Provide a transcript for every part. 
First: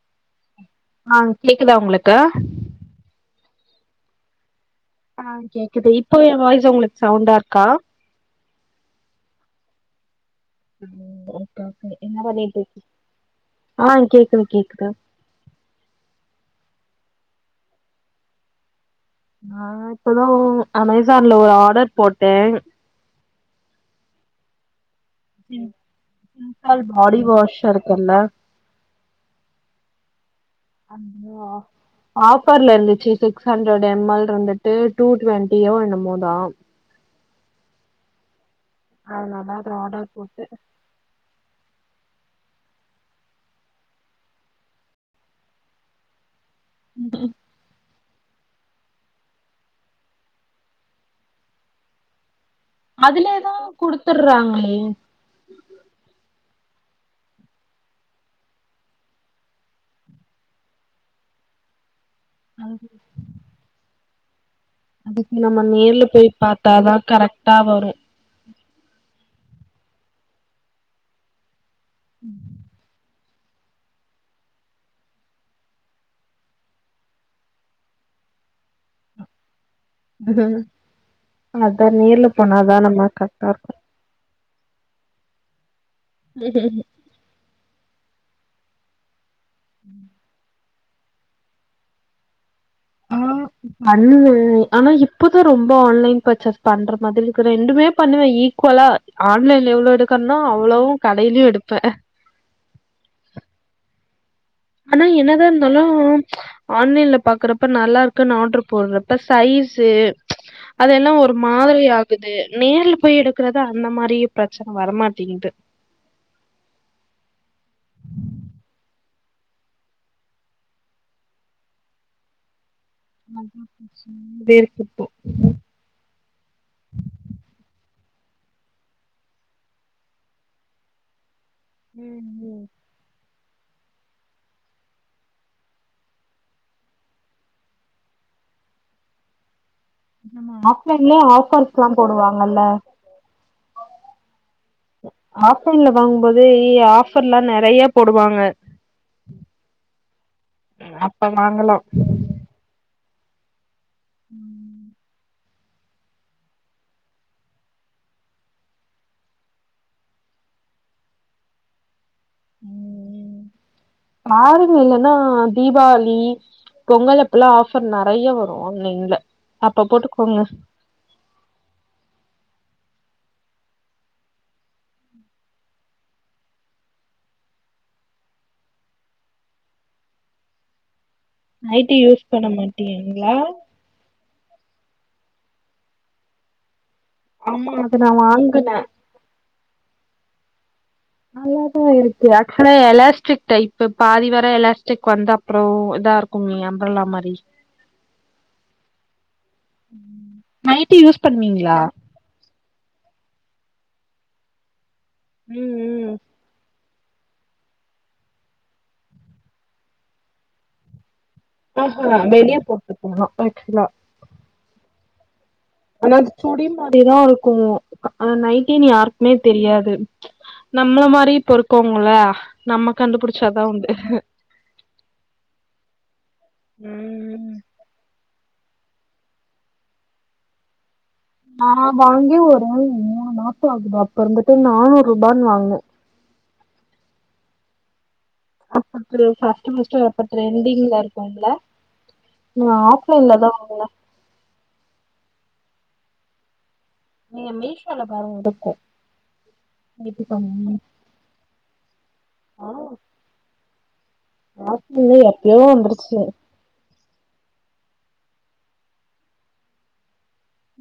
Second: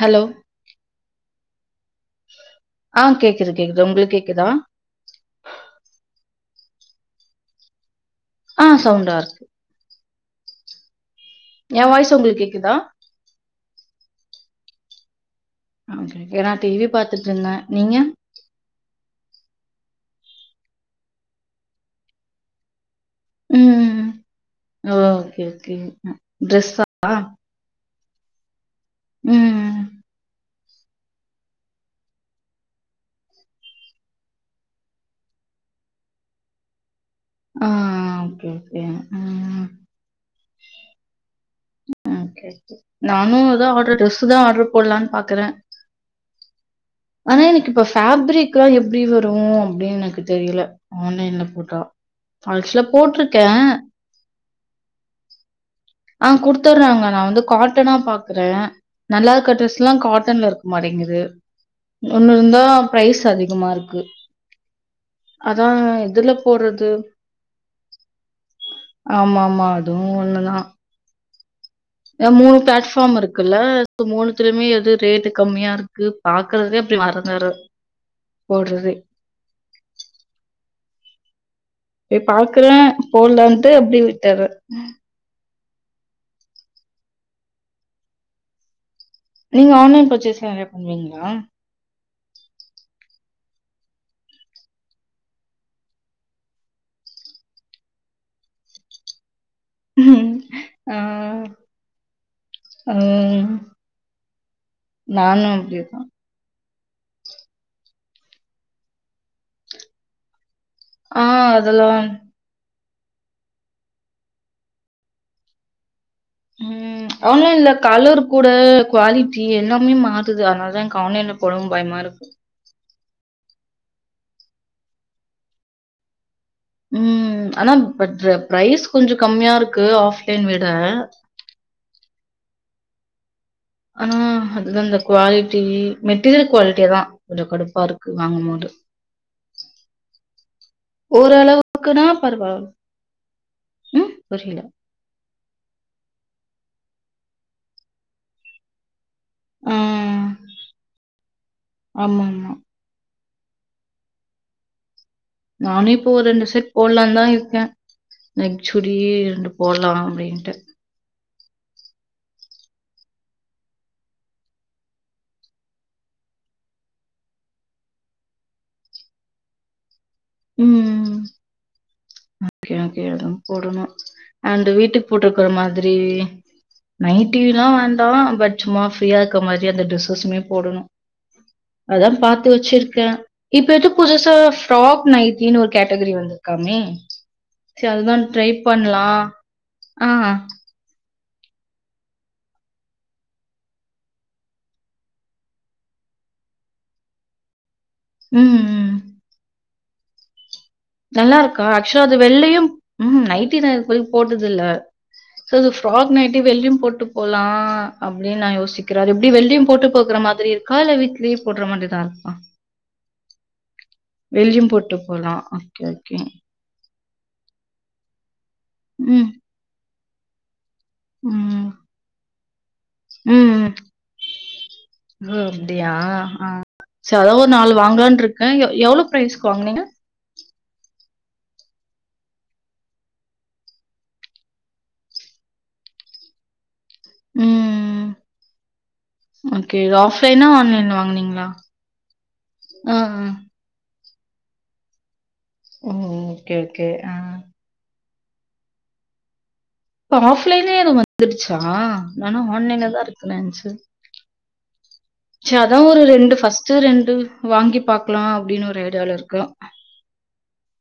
Hello ஆ கேக்குதா உங்ளுக்கு ஆ கேக்குது கேக்குது உங்களுக் கேக்குதா ஆ கேக்குது இப்போ எ வாய்ஸ் உங்களுக்கு சவுண்டா இருக்கா ஆ சவுண்டா இருக்கு என் வாய்ஸ் உங்களுக்கு கேக்குதா ஆ கேக்குது கேக்குது ஆ ஏ நா டி வி பாத்துட்டு இருந்த நீங்க நா இப்பதா அமேசான்ல ஒரு ஆர்டர் போட்ட ம் ம் ம் சிந்தால் பாடி வாஷ் இருக்குல்ல ம் அம்மா ஆஃபர்ல இருந்திச்சு சிக்ஸ் ஹண்ட்ரட் எம் எல் இருந்துட்டு ட்டூ டுவெண்ட்டியோ என்னமோதா ஆ ஓகே ஓகே அதனால ம் அத ஆடர் போட்டு ஓக்கே ஓகே நானு ஏதா ஆரடர் ட்ரெஸ் தா ஆர்டர் போடலான் பாக்குற ஆனா எனக்கு இப்ப ஃபேப்ரிக்லா எப்டி வரு அப்டின் எனக்கு தெரியல ஆன்லைன்ல போட்டா ஃபால்ஸ்ல போட்ருக்க கூப்புட்றாங்களே ஆ குடுத்துறாங்க நா வந்து காட்டனா பாக்குற நல்லா இருக்க ட்ரஸ்ல்லா காட்டன்ல இருக்க மாட்டேங்குது ஒன்னு இருந்தா ப்ரைஸ் அதிகமாருக்கு அதுக்கு நம்ம நேர்ல பொய் பாத்தாதா கரக்டா வரு ஆம்மாமா அதுவு ஒன்னுதா எ மூணு ப்ளாட்ஃப்பாம் இருக்கு க்குல்ல அதுக்கு மூணுத்லிய்மே எது ரேட்டு கம்மியா இருக்கு பாக்குறத்லே அப்டி மறந்துறு போட்றதே ம் ஏ பாக்குற நம்ம கரெக்டா போட்லான்ட்டு இருக்கு அப்டே விட்டற்ற உம் உம் நீங்க ஆன்லைன் பர்ச்சேஸ் நெறயா பண்வீங்ளா ஆ பண்ணுவ ஆனா இப்பதா ரொம்ப ஆன்லைன் பர்ச்சஸ் பண்ற மாதிருக்கு ரெண்டுமே பண்ணுவ ஈக்வலா ஆன்லைன்ல எவ்ளோ எடுக்கர்னோ அவ்ளோவு கடைல்யு எடுப்ப ஆ ஹனல் என்னதா இர்ந்தாலு அப்படிதான் ஆன்லைன்ல பாக்குறப்ப நல்லார்க்குன் ஆட்ரு போட்றப்ப சைஸு அது எல்லா ஒரு ஆஹ் மாதுரி அதெல்லாம் ஆகுது நேர்ல போய் எடுக் க்குறது அந்த மாரி ப்ரச்சன வரமாட்டிங்து ஆன்லைன்ல கலர் கூட குவாலிட்டி எல்லாமே மாறுது அத்னாலதா எனக்கு ஆன்லைன்ல போடவு பயமாருக் தேர்க் இப்போ ம் ஆனா பட்ரு ப்ரைஸ் கொஞ்ச கம்மியாருக்கு ஆஃப்லைன் விட ம் ம் ஆ அதுதா அந்த குவாலிட்டி மெட்டீரியல் குவாலிட்டியேதா கொஞ்சோ கடுப்பாருக்கு வாங்கும்மோது நம்ம ஆஃப்லைன்லே ஆஃபர்ஸ்லா ஓரளவுக்குன்னா போடுவாங்கல்ல பரவால்ல. ம். புரியல. ஆஃப்லைன்ல வாங்கும்போதே இ ஆஃபர்ல்லா நெறைய போடுவாங்க ஆ. அப்ப வாங்கலா ஆம்மம்மா ம் நானு இப்ப ஒர் ரெண்டு செட் போட்லாந்தா இர்க்கே நெக் சுடி ரெண்டு போட்லா அப்டின்ட்டு ம் ம் பாருங்க இல்லன்னா தீபாளி பொங்கல் அப்பல்லா ஆஃபர் நறைய வரு ஆன்லைன்ல அப்ப போட்டுகோங்க ம் ஓகே ஓகே அது போடணு அந்த வீட்டுக் போட்டுர்க்குற மாத்ரி நைட்டிலா வேண்டா பட் சும்மா ஃப்ரீயா இர்க்க மாத்ரி அந்த டிரெஸ்ஸஸ்மே போடணு நைட்டி அதா யூஸ் பண்ண பாத்து வச்சிருக்க மாட்டீங்களா இப்ப எது புதுசா ஃப்ராக் நைட்டினு ஒரு கேட்டகிரி வந்துருக்காமே ஆமா சி அது நா அதுதா ட்ரை வாங்குனே பண்லா ஆ நல்லாதா இருக்கு ஆக்சுவலா எலாஸ்டிக் டைப்பு பாதி வர எலாஸ்டிக் வந்தா ப்றோ இதா இருக்குமி அம்பர்லா மாரி ம் ம். ம் நல்லா இருக்கா ஆக்சுவலா அது வெள்ளயு ம் நைட்டிதா அதுக்கு பதில் போட்டது இல்ல ம் [unintelligible] ஃப்ராக் ம் நைட்டி வெள்ளயு போட்டு போகலா அப்டின்னு நா யோசிக்கி அது எப்டி வெள்ளயு போட்டு போகுற மாதிரி இருக்கா இல்ல வீட் லிவு போட்ர மா ம்ஹு வெளிய போட்டு போலா ஆச்சொலா வெளியு போட்டு போலா ஆனா சுடி மாதிரி தா இருக்கு நைட்டினு ம், யாருக்குமே தெரியாது நம்மள மாரி இப்ப ம். இருக்கோங்கள நம்ம கண்டுபுடிச்சாதா ம். உண்டு ஓ அப்டியா ஆ சோ அதோ ஒரு நாலு வாங்கலான்ட்டுருக்கேன் எ எவ்வளோ பிரைஸ்க்கு வாங்குனீங்க நா வாங்கி ஒரு மூணு மாசொம் ஆகுது அப்ப இருந்துட்டு நானூறு ரூபான்னு வாங்குனே ம் ம் அப்ப [unintelligible] ஓகே. இது ஃபஸ்ட்டு அப்ப ஆஃப்லைனா, ஆன்லைன்ல ட்ரெண்டிங்ல வாங்குனீங்களா? இருக்குலே நா ஆ, ஆ. ஆஃப்லைன்ல தா வாங்குனே ம் ம் கே ஓகே ஆஹ் நீங்க மீஷோல பாருங்க இருக்கு இப்ப ஆஃப்லைன்லயு அது வந்துருச்சா நா இன்னு ஆ ஆன்லைன்ல தா இருக்கன்னு நெனச்சே ஆஃப்லைன்ல எப்பயோ வந்துருச்சு சோ ரெண்டு வாங்கிப் பாக்க்கலா அப்டின்னு ஒரு ஐடியாவில இருக்கே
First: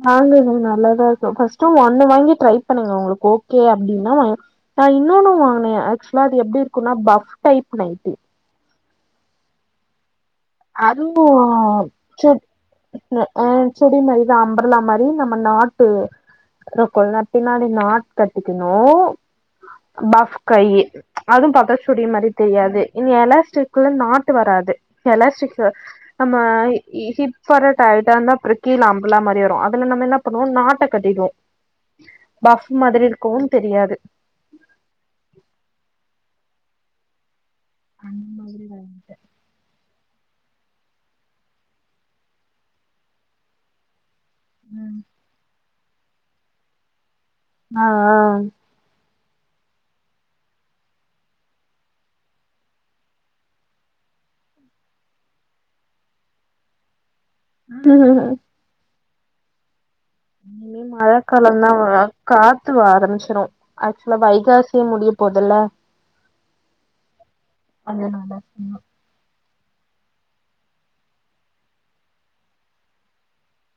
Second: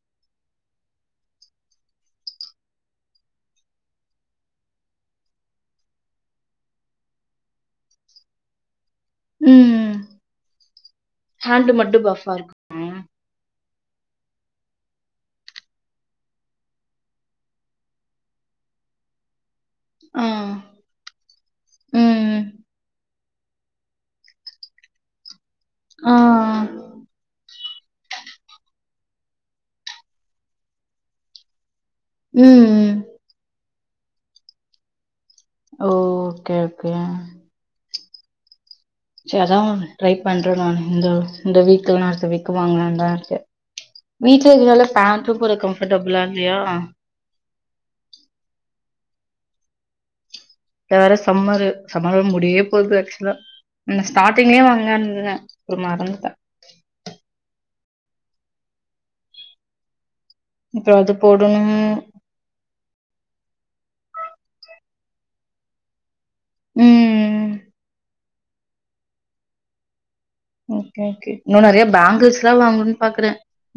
வாங்குங்க நல்லா தா இருக்கு ஃபர்ஸ்ட்டு ஒண்ணு வாங்கி ட்ரை பண்ணுங்க உங்களுக்கு ஓகே அப்டின்னா வாங்க் நா இன்னொன்னு வாங்கினே ஆக்சுவலா அது எப்பிடி இருக்குனா பஃப் டைப் நைட்டி ம் அதுவு ஹேண்டு மட்டும் சொ பஃபா இருக்குமா? அஹ் செரிம்மா இது அம்ப்ரெல்லா மாரி நம்ம நாட்டு ரோ [unintelligible] பின்னாடி நாட் கட்டிக்கணு ஆ. பஃப் கையி அதுவு பாத்தா சுடி மாரி ம். தெரியாது இனி எலாஸ்டிக்குள்ள நாட்டு வராது எலாஸ் து ஆ. நம்ம ஹிப் ப் வர டைட்டா இருந்தா அப்புறொ கீழ அம்ப்ரெல்லா மாரி வரும் அதுல நம்ம என்ன பண்ணுவோ நாட்ட கட்டிடுவோ பஃப் ம். மாதிரி இருக்கு தெரியாது ஓ ஓகே ஓகே அந்த மாரி வாங்கிட்டே சேரி அதா ட்ரை பண்றே நானு இந்த இந்த வீக்கு இல்லன்னா அடுத்த வீக்கு வாங்கலா தா இருக்கே வீட்ல இருக்கிறதுனால ம் பேண்ட்டு போட கம்பர்டபிலா இல்லையா ஆஹ் அஹ் வேற சம்மரு சம்ம முடிய போகுது ஆக்சுவலா நா ஸ்டார்ட்டிங்லயே வாங்கறதா இருந்தே அப்பறோ மறந்துட்டே ம் ம் இனி இப்ப அது மழக் கால போடணு தா வரா காத்து வ ஆரம்பிச்சிரு ஆக்சுவலா வைகாசியே முடியப் போதுல்ல ம் அதனால ம் ஓகே ஓகே இன்னு நெறைய பாங்கிள்ஸ் எல்லா வாங்கணு பாக்குறே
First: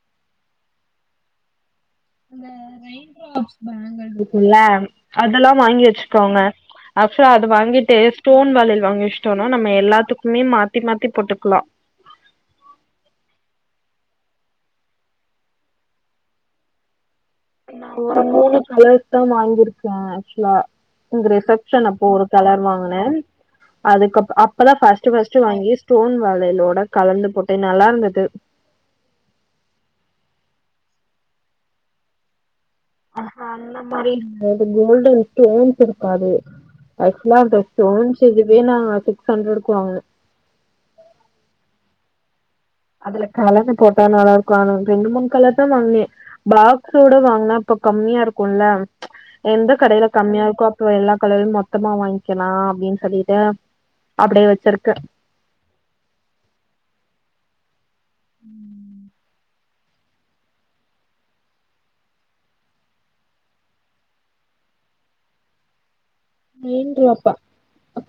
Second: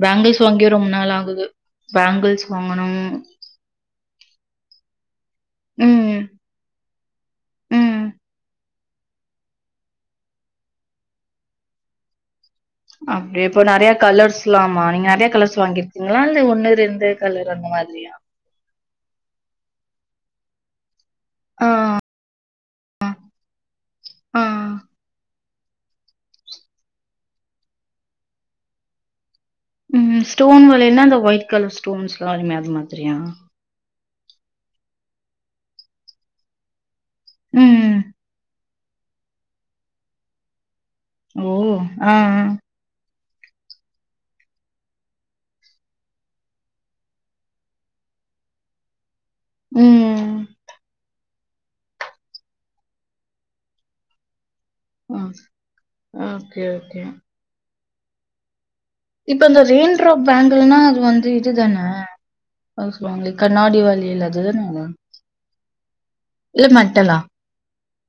பாங்கிள்ஸ் வாங்கியே ரொம்ப நாள் ஆகுது பாங்கிள்ஸ் வாங்கணு [unintelligible] கும்ல அதெல்லா வாங்கி ம் வச்சுக்கோங்க [unintelligible] அத வாங்கிட்டு ம் ஸ்டோன் வளையல் வாங்கி வச் ட்டோம்னா நம்ம எல்லாத்துக்குமே மாத்தி மாத்தி போட்டுக்கலா அப்பிடியா இப்போ நெறைய கலர்ஸ்லாமா நீங்க நெறைய கலர்ஸ் வாங்கிருக்கீங்களா இல்ல ஒண்ணு ரெண்டு கலர் அந்த நா மாதிரியா ஒரு மூணு கலர்ஸ் தா வாங்கிருக்கேன் ஆக்சுவலா உங்க ரிசப்ஷன் அப்போ ஒரு கலெர் வாங்குனேன் அதுக்கு அப்ப ஆ அப்பதா ஃபஸ்ட்டு ஃபஸ்ட் ட்டுவாங்கி ஸ்டோன் வளையலோட கலந்து போட்டே நல்லா இருந்தது ம் ஸ்டோன் வளையன்னா அந்த ஒயிட் கலர் ஸ்டோன்ஸ்ல்லா வருமே அது மாரி அ அந்த மாரி இல்ல அது கோல்டன் ஸ்டோன்ஸ் இருக்காது ஆக்சுவலா அந்த ம் ஸ்டோன்ஸ் இதுவே நான் சிக்ஸ் ஹண்ட்ரடுக்கு வாங்குனே ஓ அ அ அதுல கலந்து போட்டா நல்லா இருக்கு ஆனா ரெண்டு மூணு கலர் தா வாங்குனே பாக்ஸோட வாங்கினா இப்ப கம்மியா இருக்கும்ல ச்சு எந்த கடையில ம் கம்மியா இருக்கோ அப் போ எல்லா கலரையும் மொத்தமா வாங்கிக்கலா அப்டின்னு சொல்லிட்டு அப்டியே வச்சிருக்கே ம் ஓகே ஓகே இப்ப இந்த ரெயின்ட்ராப் பேங்கல்னா அது வந்து இதுதான ஏதோ சொல்லுவங்களே கண்ணாடி வளையல் அதுதானவா ரெயின்ட்ராப்பா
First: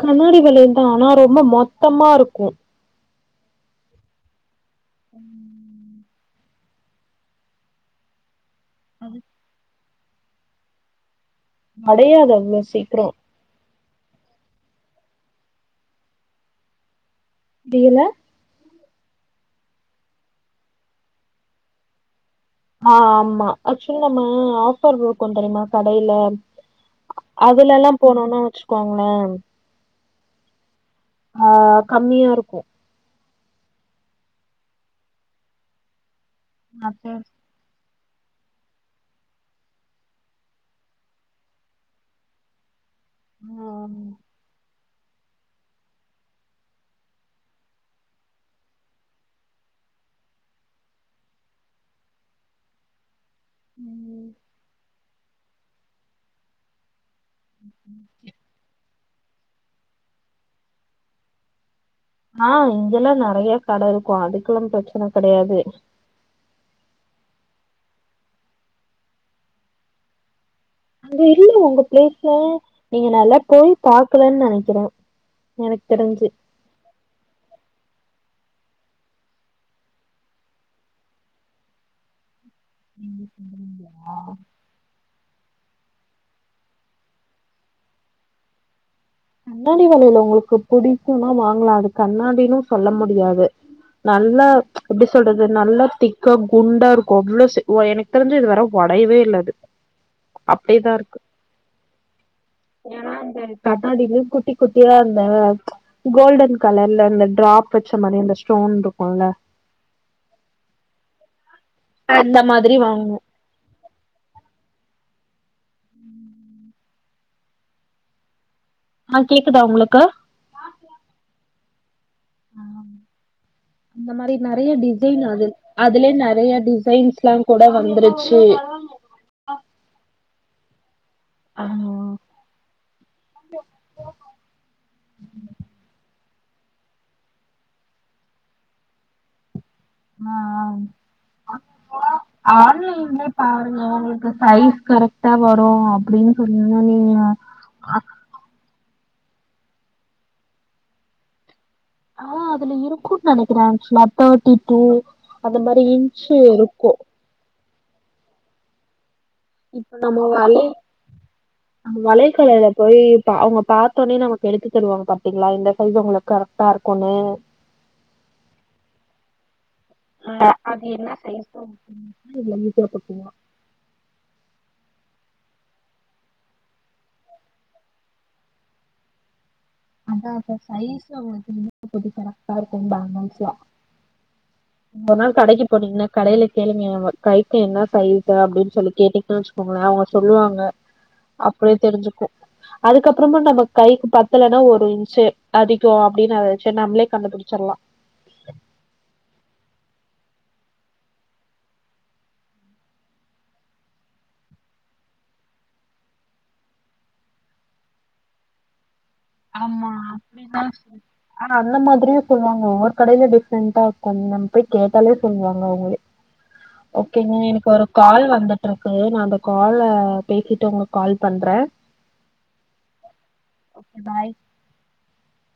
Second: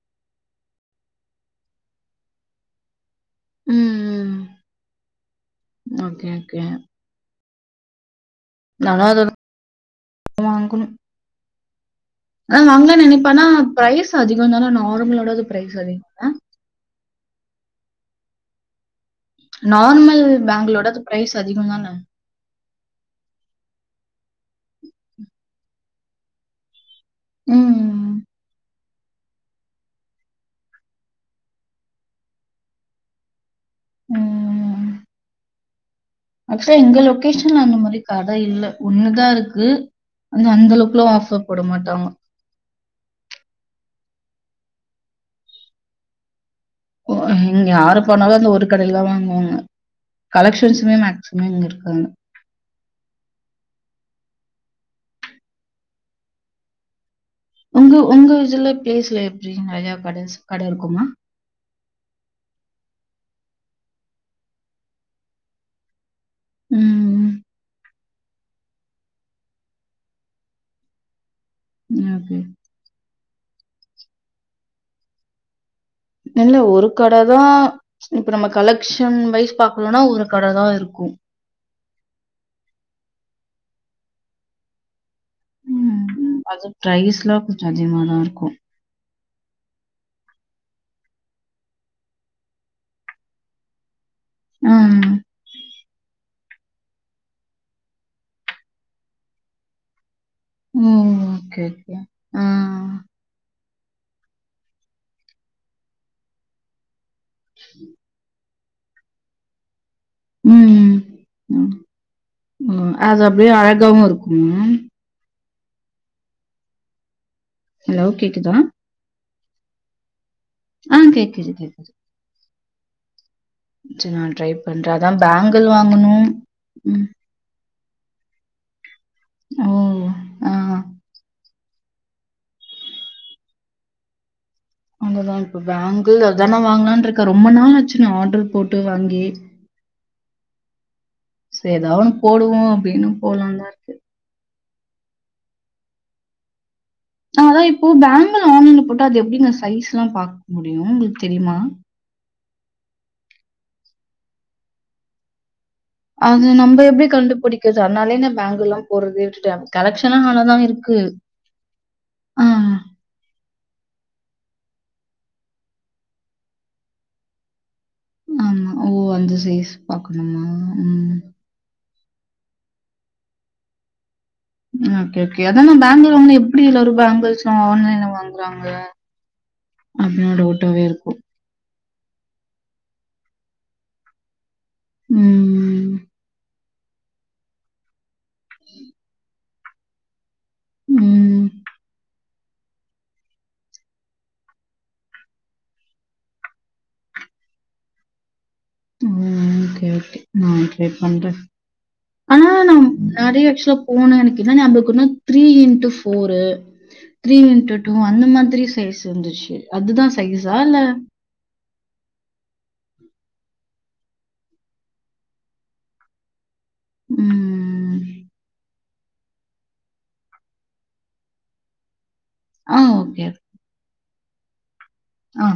கண்ணாடி வளையல் தா ஆனா ரொம்ப மொத்தமா இருக்கு ம் ம் ஓகே ஓகே நல்லாதா அது அடையாத அத வாங்கலான்னு நினைப்பானா பிரைஸ் அதிகம் தானா நார்மலோடுது பிரைஸ் அதிகம் தானா பில நார்மல் பேங்க்லோட அது பிரைஸ் அதிகம் தான ஆ ஆமா ஆக்சுவலி நம்ம ஆஃபர் பில் கொண்டுவரமோ கடையில அதுல எல்லா ம். போனோனா வச்சிக்கோங்களே ஆ கம்மியா இருக்கு ம் ம் ம் ஆக்சுவலா எங்க லொக்கேஷன் அந்த மாரி கட இல்ல ஒண்ணுதா இருக்கு அந்த அளவுக்குலா ஆஃபர் போட மாட்டாங்க ஆ ஓ இங்க யாரு போனாலு அந்த ஒரு கடைல தா வாங்குவாங்க கலெக்ஷன்ஸ்மே மேக்சிமம் இங்க இருக்காது ம் உங்க உங்க இதுல பிளேஸ்ல எப்டி நெறையா கடைஸ் கட இருக்குமா ஆ இங்கெல்லா நெறைய கட இருக்கு அதுக்கெல்லா பிரச்சன கெடையாது ம் அங்க இல்ல உங்க பிளேஸ்ல ஓகே. நீங்க நல்லா போய் பாக்கலன்னு நெனைக்கிறே எனக்கு தெரிஞ் இல்ல ஒரு கடதா ம்ச் இப்ப நம்ம கலெக்ஷன் வைஸ் பாக்கனும்னா ஒரு கடதா இருக்கு ம் ம் ஆ ம் ம் அது பிரைஸ்லா கொஞ்சோ அதிகமாதா இருக்கு கண்ணாடி வளையல் உங்களுக்கு புடிக்கும்மா வாங்கலா அது கண்ணாடினு சொல்ல முடியாது நல்லா ம்ச் எப்டி ம். சொல்றது நல்லா திக்கா குண்டா இருக்கூ அவ்ளோ எனக்கு தெரிஞ்சி இது வர ஒடையவே இல்ல அது ஓ! அப்டேதா இருக்கு ஓகே, ஓகே. ஆ. கண்ணாடியிலுமே குட்டி குட்டியா அந்த கோல்டன் கலர்ல அந்த ட்ராப் வச்ச மாரி அந்த ஸ்டோன் இருக்குல்ல ம் ம் அந்த மாதிரி ம் வாங்கனு அது அப்டியே அழகாவு இருக்குங்க ஹலோ கேக்குதா ஆ கேக்குதா உங்களுக்கு ஆ கேக்குது கேக்குது அந்த சரி மாரி நான் ட்ரை நறைய பண்றேன். அதான் டிசைன் அது பேங்கிள் அதுலயே வாங்கணும். நெறைய ம். டிசைன்ஸ்லாம் கூட வந்துருச்சு ஓ ஆ ஆமாவா அங்கதா இப்ப பேங்கல் அதான வாங்கலான்ட்டு இருக்கே ரொம்ப நாள் ஆச்சி நா ஆர்ட்ரு போட்டு வாங்கி ஆ சரி ஏதாவது ஒண்ணு ஆ போடுவோம் அப்படின்னு ஆன்லைன்லியே போலான்னு தான் பாருங்க இருக்கு. உங்குளுக்கு சைஸ் கரெக் கரேக்ட்டா வரு அப்டினு சொன்னீங்க நீங்க அதா இப்போ பேங்கிள் ஆன்லைன்ல போட்டா அது எப்டிங்க சைஸ் எல்லா பாக்க முடியு உங்குளுக்கு தெரியுமா ஆ அதுல இருக்கூன் நெனைக்கிற ஆக்சுலா தேர்ட்டி டூ அந்த மாரி இஞ் இருக்கூ கண்டுபுடி இருக்குது அதுனாலயே நா பேங்குல்லா போட்றதே விட்டுட்ட இப்ப கலெக்க்ஷன்லா நம்ம நல்லா தா வலை இருக்கு ஆ அவுங்க பாத்தோனே நமக்கு எடுத்து தருவாங்க பாத்தீங்களா இந்த சைஸ் அவுங்களுக்கு கரெக்டா இருக்கூனு ஆமா ஓ அந்த சைஸ் பார்க்கணுமா? ம். [unintelligible] ம் ஓகே ஓகே அதான பேங்குள் வாங்குனா எப்டி எல்லாரு பேங்குள்ஸ்லா ஆன்லைன்ல வாங்குறாங்க அப்படின்னு அதான் அப்ப டவுட்டாவே சைஸ் இருக்கும். [unintelligible] அப்போதக்கி கரைக்டா இருக்கூ பேங்குள்ஸ்லா ம். கேளுங்க எ கைக்கி என்ன சைஸ் அப்டினு சொல்லி கேட்டிங்னா வச்சுக்கோங்களே அவுங்க சொல்லுவாங்க ம். அ அப்டியே தெரிஞ்சுக்கூ அதுக்கப்புறமா நம்ம கைக்கு பத்தல னா ஒரு இன்ச்சு அதிகோ அப்டினு அத வச்சே நம்ளே கண்டுபுடிச்சிடலா ஆ ஓகே ஓகே நா ட்ரை பண்றே ஆனா நா நறையா ஆக்சுலா போன அண்ணக்கி ஞாபகொனா three into four three into two அந்த மாதிரி சைஸ் இந்துச்சு அதுதா சைஸா இல்ல ஆனா அந்த மாதிரியு சொல்வாங்க ஒவ்வொரு கடையில டிஃப்ரெண்டா இருக்கூ நம்ம போயி கேட்டாலே சொல்வாங்க அவுங்களே ஓகேங்க எனக்கு ஒரு ம். கால் வந்துட்ருக்கு நா அந்த கால பேசிட்டு உங்களுக்கு கால் பண்ற ஆ ஓகே பாய் ஆ